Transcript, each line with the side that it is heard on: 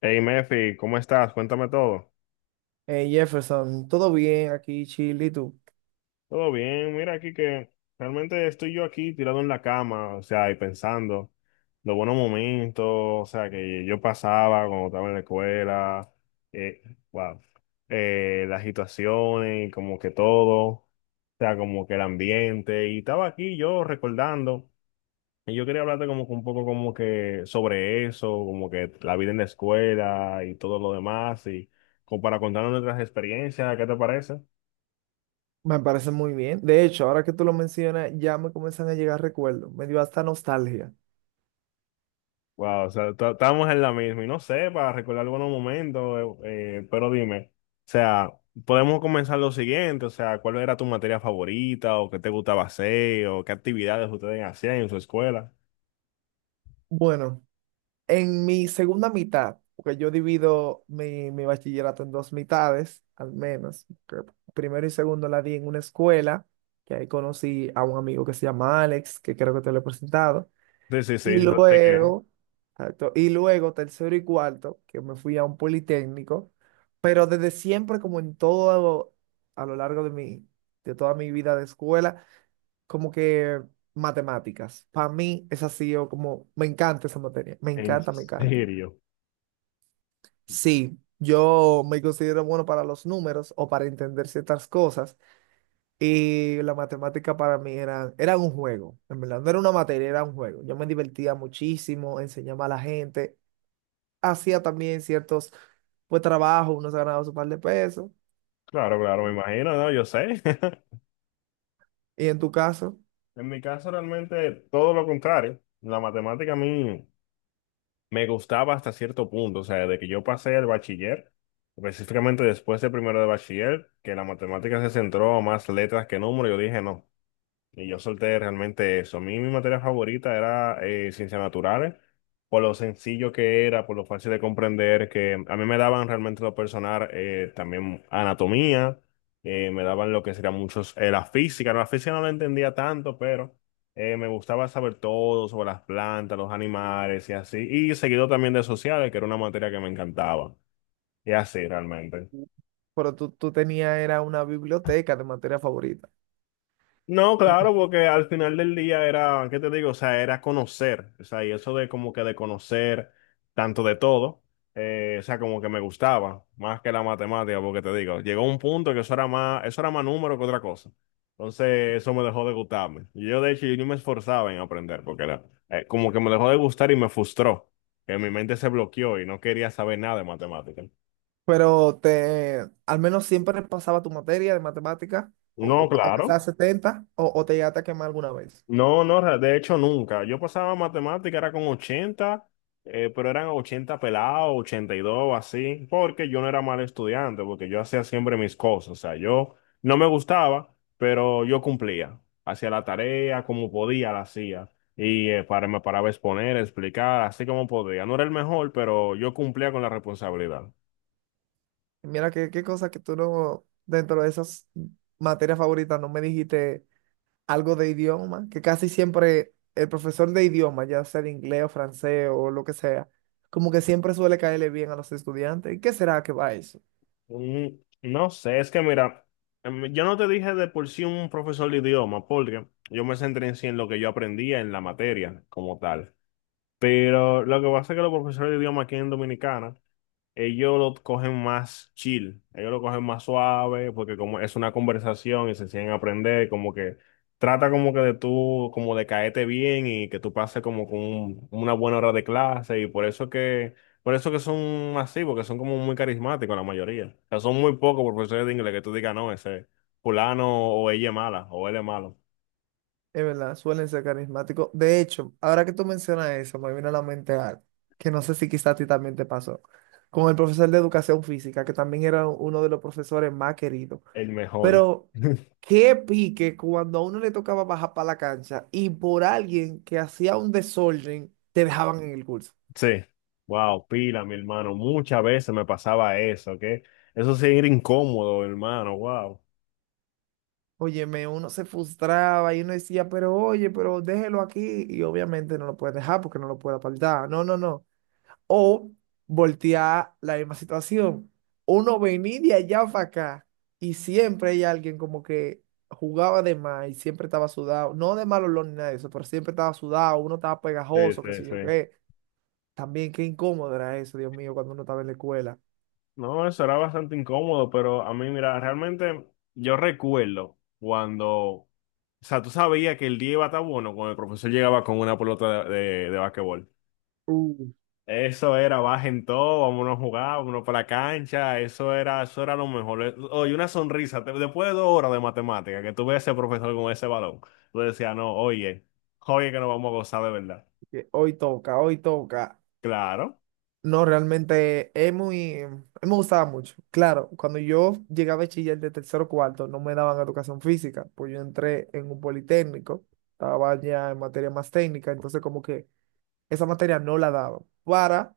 left: Hey Mefi, ¿cómo estás? Cuéntame todo.
right: Jefferson, todo bien aquí, Chile, ¿y tú?
left: Todo bien, mira aquí que realmente estoy yo aquí tirado en la cama, o sea, y pensando los buenos momentos, o sea, que yo pasaba cuando estaba en la escuela, eh, wow, las situaciones, y como que todo, o sea, como que el ambiente, y estaba aquí yo recordando. Y yo quería hablarte como que un poco como que sobre eso, como que la vida en la escuela y todo lo demás, y como para contarnos nuestras experiencias, ¿qué te parece?
right: Me parece muy bien. De hecho, ahora que tú lo mencionas, ya me comienzan a llegar recuerdos. Me dio hasta nostalgia.
left: Wow, o sea, estábamos en la misma, y no sé, para recordar algunos momentos, pero dime, o sea, podemos comenzar lo siguiente, o sea, ¿cuál era tu materia favorita, o qué te gustaba hacer, o qué actividades ustedes hacían en su escuela?
right: Bueno, en mi segunda mitad, porque yo divido mi bachillerato en dos mitades, al menos. Que primero y segundo la di en una escuela, que ahí conocí a un amigo que se llama Alex, que creo que te lo he presentado.
left: Sí, sí, sí,
right: Y
left: sé que,
right: luego, exacto, y luego tercero y cuarto, que me fui a un politécnico, pero desde siempre, como en todo a lo largo de toda mi vida de escuela, como que matemáticas. Para mí es así, yo como, me encanta esa materia, me
left: en
right: encanta, me encanta.
left: serio.
right: Sí, yo me considero bueno para los números o para entender ciertas cosas, y la matemática para mí era un juego, en verdad, no era una materia, era un juego. Yo me divertía muchísimo, enseñaba a la gente. Hacía también ciertos pues trabajos, uno se ganaba su par de pesos.
left: Claro, claro, me imagino, ¿no? Yo sé.
right: ¿Y en tu caso?
left: En mi caso realmente todo lo contrario. La matemática a mí me gustaba hasta cierto punto, o sea, de que yo pasé el bachiller, específicamente después de primero de bachiller, que la matemática se centró más letras que números, yo dije no. Y yo solté realmente eso. A mí mi materia favorita era ciencias naturales, por lo sencillo que era, por lo fácil de comprender, que a mí me daban realmente lo personal, también anatomía, me daban lo que sería muchos, la física no la entendía tanto, pero me gustaba saber todo sobre las plantas, los animales y así. Y seguido también de sociales, que era una materia que me encantaba. Y así realmente.
right: Pero tú tenías era una biblioteca de materia favorita.
left: No, claro, porque al final del día era, ¿qué te digo? O sea, era conocer, o sea, y eso de como que de conocer tanto de todo, o sea, como que me gustaba más que la matemática, porque te digo, llegó un punto que eso era más número que otra cosa. Entonces, eso me dejó de gustarme. Y yo, de hecho, yo ni me esforzaba en aprender, porque era, como que me dejó de gustar y me frustró, que mi mente se bloqueó y no quería saber nada de matemática.
right: Pero te, al menos siempre pasaba tu materia de matemática,
left: No,
right: aunque
left: claro.
right: sea 70 o te llegaste a quemar alguna vez.
left: No, no, de hecho nunca. Yo pasaba matemática, era con 80, pero eran 80 pelados, 82, así, porque yo no era mal estudiante, porque yo hacía siempre mis cosas. O sea, yo no me gustaba, pero yo cumplía. Hacía la tarea como podía, la hacía. Y para, me paraba a exponer, a explicar, así como podía. No era el mejor, pero yo cumplía con la responsabilidad.
right: Mira qué cosa que tú no, dentro de esas materias favoritas, no me dijiste algo de idioma, que casi siempre el profesor de idioma, ya sea de inglés o francés o lo que sea, como que siempre suele caerle bien a los estudiantes. ¿Y qué será que va eso?
left: Mm, no sé, es que mira, yo no te dije de por sí un profesor de idioma, porque yo me centré en sí en lo que yo aprendía en la materia como tal. Pero lo que pasa es que los profesores de idioma aquí en Dominicana ellos lo cogen más chill, ellos lo cogen más suave, porque como es una conversación y se siguen a aprender, como que trata como que de tú, como de caerte bien y que tú pases como con una buena hora de clase y por eso que son así, porque son como muy carismáticos la mayoría. O sea, son muy pocos profesores de inglés que tú digas, no, ese fulano o ella es mala o él es malo,
right: Es verdad, suelen ser carismáticos. De hecho, ahora que tú mencionas eso, me vino a la mente algo, que no sé si quizás a ti también te pasó, con el profesor de educación física, que también era uno de los profesores más queridos.
left: el mejor.
right: Pero qué pique cuando a uno le tocaba bajar para la cancha y por alguien que hacía un desorden, te dejaban en el curso.
left: Sí, wow, pila, mi hermano. Muchas veces me pasaba eso, ¿ok? Eso sí era incómodo, hermano, wow.
right: Óyeme, uno se frustraba y uno decía, pero oye, pero déjelo aquí. Y obviamente no lo puedes dejar porque no lo puede apartar. No, no, no. O voltear la misma situación. Uno venía de allá para acá y siempre hay alguien como que jugaba de más y siempre estaba sudado. No de mal olor ni nada de eso, pero siempre estaba sudado. Uno estaba
left: Sí,
right: pegajoso, qué
left: sí,
right: sé yo
left: sí.
right: qué. También qué incómodo era eso, Dios mío, cuando uno estaba en la escuela.
left: No, eso era bastante incómodo, pero a mí, mira, realmente yo recuerdo cuando, o sea, tú sabías que el día iba a estar bueno cuando el profesor llegaba con una pelota de basquetbol.
right: Uh,
left: Eso era, bajen todo, vámonos a jugar, vámonos para la cancha, eso era lo mejor. Oye, una sonrisa, después de dos horas de matemática, que tú ves a ese profesor con ese balón, tú decías, no, oye, oye que nos vamos a gozar de verdad.
right: que hoy toca, hoy toca.
left: Claro,
right: No, realmente es muy, a mí me gustaba mucho. Claro, cuando yo llegué a bachiller de tercero o cuarto, no me daban educación física, pues yo entré en un politécnico, estaba ya en materia más técnica, entonces como que esa materia no la daban para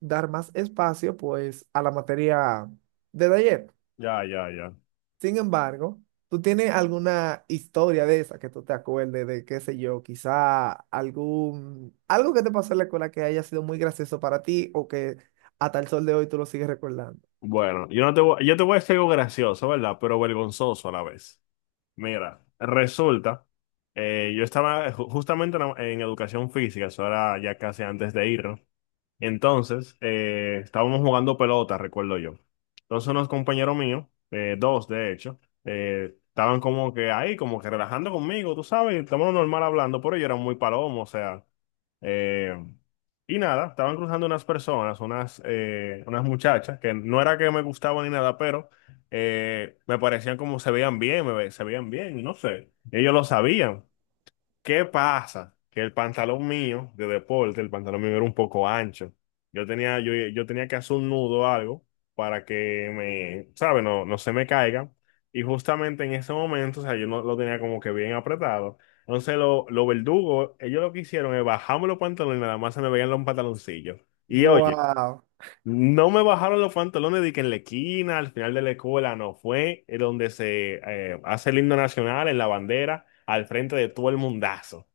right: dar más espacio pues a la materia de taller.
left: ya, ya, ya.
right: Sin embargo, ¿tú tienes alguna historia de esa que tú te acuerdes de, qué sé yo, quizá algún, algo que te pasó en la escuela que haya sido muy gracioso para ti o que hasta el sol de hoy tú lo sigues recordando?
left: Bueno, yo no te voy, yo te voy a decir algo gracioso, ¿verdad? Pero vergonzoso a la vez. Mira, resulta, yo estaba justamente en, en educación física, eso era ya casi antes de ir. Entonces, estábamos jugando pelota, recuerdo yo. Entonces unos compañeros míos, dos de hecho, estaban como que ahí, como que relajando conmigo, tú sabes, estábamos normal hablando, pero yo era muy palomo, o sea, eh, y nada, estaban cruzando unas personas, unas, unas muchachas, que no era que me gustaban ni nada, pero me parecían como se veían bien, se veían bien, no sé, ellos lo sabían. ¿Qué pasa? Que el pantalón mío de deporte, el pantalón mío era un poco ancho. Yo tenía, yo tenía que hacer un nudo o algo para que me, ¿sabes? No, no se me caiga. Y justamente en ese momento, o sea, yo no lo tenía como que bien apretado. Entonces, los verdugos, ellos lo que hicieron es bajarme los pantalones y nada más se me veían los pantaloncillos. Y oye,
right: Wow.
left: no me bajaron los pantalones de que en la esquina, al final de la escuela, no fue donde se hace el himno nacional, en la bandera, al frente de todo el mundazo.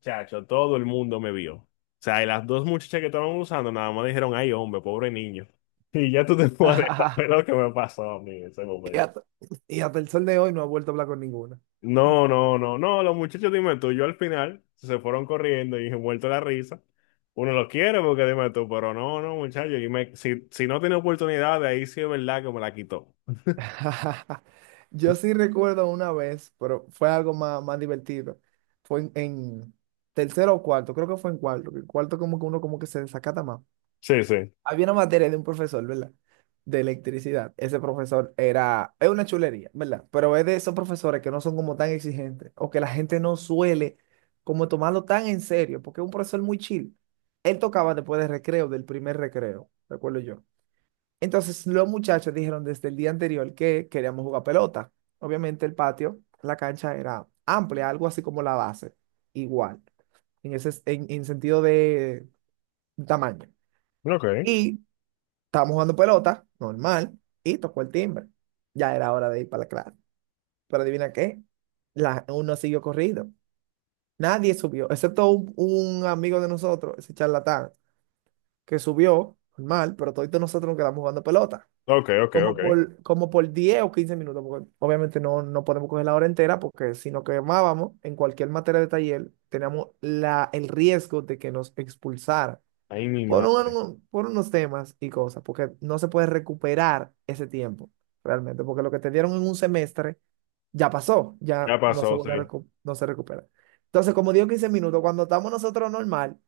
left: Chacho, todo el mundo me vio. O sea, y las dos muchachas que estaban usando nada más dijeron, ay, hombre, pobre niño. Y ya tú te puedes saber lo que me pasó a mí en ese
right: Y
left: momento.
right: hasta, y hasta el sol de hoy no ha vuelto a hablar con ninguna.
left: No, no, no, no, los muchachos, dime tú, yo al final se fueron corriendo y muerto la risa. Uno lo quiere porque dime tú, pero no, no, muchachos, si, si no tiene oportunidad, de ahí sí es verdad que me la quitó.
right: Yo sí recuerdo una vez, pero fue algo más, más divertido. Fue en tercero o cuarto, creo que fue en cuarto. Que en cuarto como que uno como que se desacata más.
left: Sí, sí.
right: Había una materia de un profesor, ¿verdad? De electricidad. Ese profesor era, es una chulería, ¿verdad? Pero es de esos profesores que no son como tan exigentes o que la gente no suele como tomarlo tan en serio, porque es un profesor muy chill. Él tocaba después del recreo, del primer recreo, recuerdo yo. Entonces los muchachos dijeron desde el día anterior que queríamos jugar pelota. Obviamente el patio, la cancha era amplia, algo así como la base, igual, en ese, en sentido de tamaño.
left: Ok,
right: Y estábamos jugando pelota, normal, y tocó el timbre. Ya era hora de ir para la clase. Pero adivina qué, la, uno siguió corriendo. Nadie subió, excepto un amigo de nosotros, ese charlatán, que subió, normal, pero todos nosotros nos quedamos jugando pelota.
left: ok, ok,
right: Como
left: ok.
right: por, como por 10 o 15 minutos, porque obviamente no podemos coger la hora entera, porque si nos quemábamos en cualquier materia de taller, teníamos la, el riesgo de que nos expulsaran
left: Ay, mi
right: por,
left: madre.
right: por unos temas y cosas, porque no se puede recuperar ese tiempo realmente, porque lo que te dieron en un semestre ya pasó, ya
left: Ya
right: no se
left: pasó, sí.
right: vuelve a no se recupera. Entonces, como digo 15 minutos, cuando estamos nosotros normal,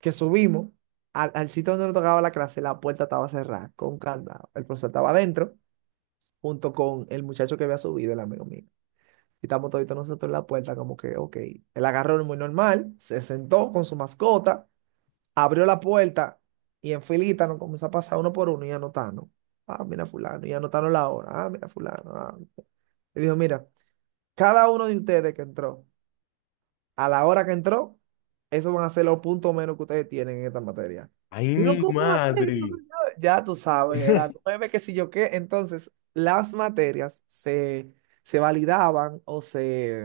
right: que subimos al sitio donde nos tocaba la clase, la puerta estaba cerrada, con candado. El profesor estaba adentro, junto con el muchacho que había subido, el amigo mío. Y estamos toditos nosotros en la puerta, como que, ok. Él agarró muy normal, se sentó con su mascota, abrió la puerta y en filita nos comenzó a pasar uno por uno y anotando. Ah, mira fulano, y anotaron la hora. Ah, mira fulano. Ah, mira. Y dijo, mira, cada uno de ustedes que entró, a la hora que entró, esos van a ser los puntos menos que ustedes tienen en esta materia.
left: Ay,
right: Y uno,
left: mi
right: ¿cómo hacer?
left: madre.
right: Ya tú sabes, era nueve que si yo qué. Entonces, se validaban o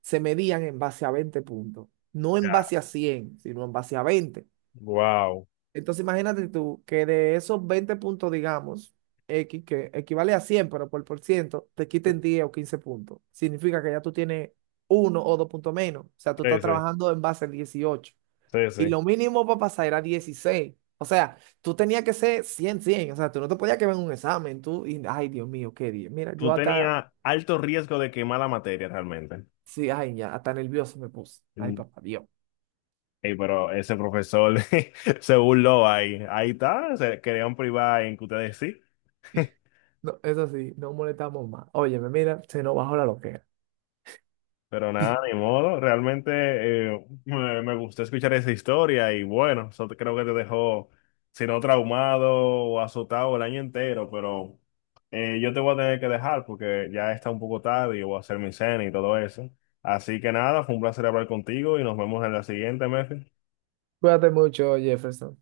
right: se medían en base a 20 puntos. No en
left: Ya,
right: base a 100 sino en base a veinte.
left: wow.
right: Entonces imagínate tú que de esos 20 puntos, digamos, X, que equivale a 100 pero por ciento, te quiten 10 o 15 puntos. Significa que ya tú tienes uno o dos puntos menos. O sea, tú
left: Sí,
right: estás
left: sí,
right: trabajando en base al 18.
left: sí,
right: Y
left: sí.
right: lo mínimo para pasar era 16. O sea, tú tenías que ser 100 cien. O sea, tú no te podías quedar en un examen. Tú, y, ay, Dios mío, qué día. Mira, yo
left: Tú
right: hasta,
left: tenías alto riesgo de quemar la materia realmente.
right: sí, ay, ya, hasta nervioso me puse. Ay,
left: Mm.
right: papá, Dios.
left: Ey, pero ese profesor se burló ahí. Ahí está, se querían privar en que ustedes sí.
right: No, eso sí, no molestamos más. Óyeme, mira, se nos bajó la loquera.
left: Pero nada, ni modo. Realmente me gustó escuchar esa historia y bueno, creo que te dejó, si no traumado o azotado el año entero, pero yo te voy a tener que dejar porque ya está un poco tarde y voy a hacer mi cena y todo eso. Así que nada, fue un placer hablar contigo y nos vemos en la siguiente, Mefi.
right: Cuídate mucho, Jefferson.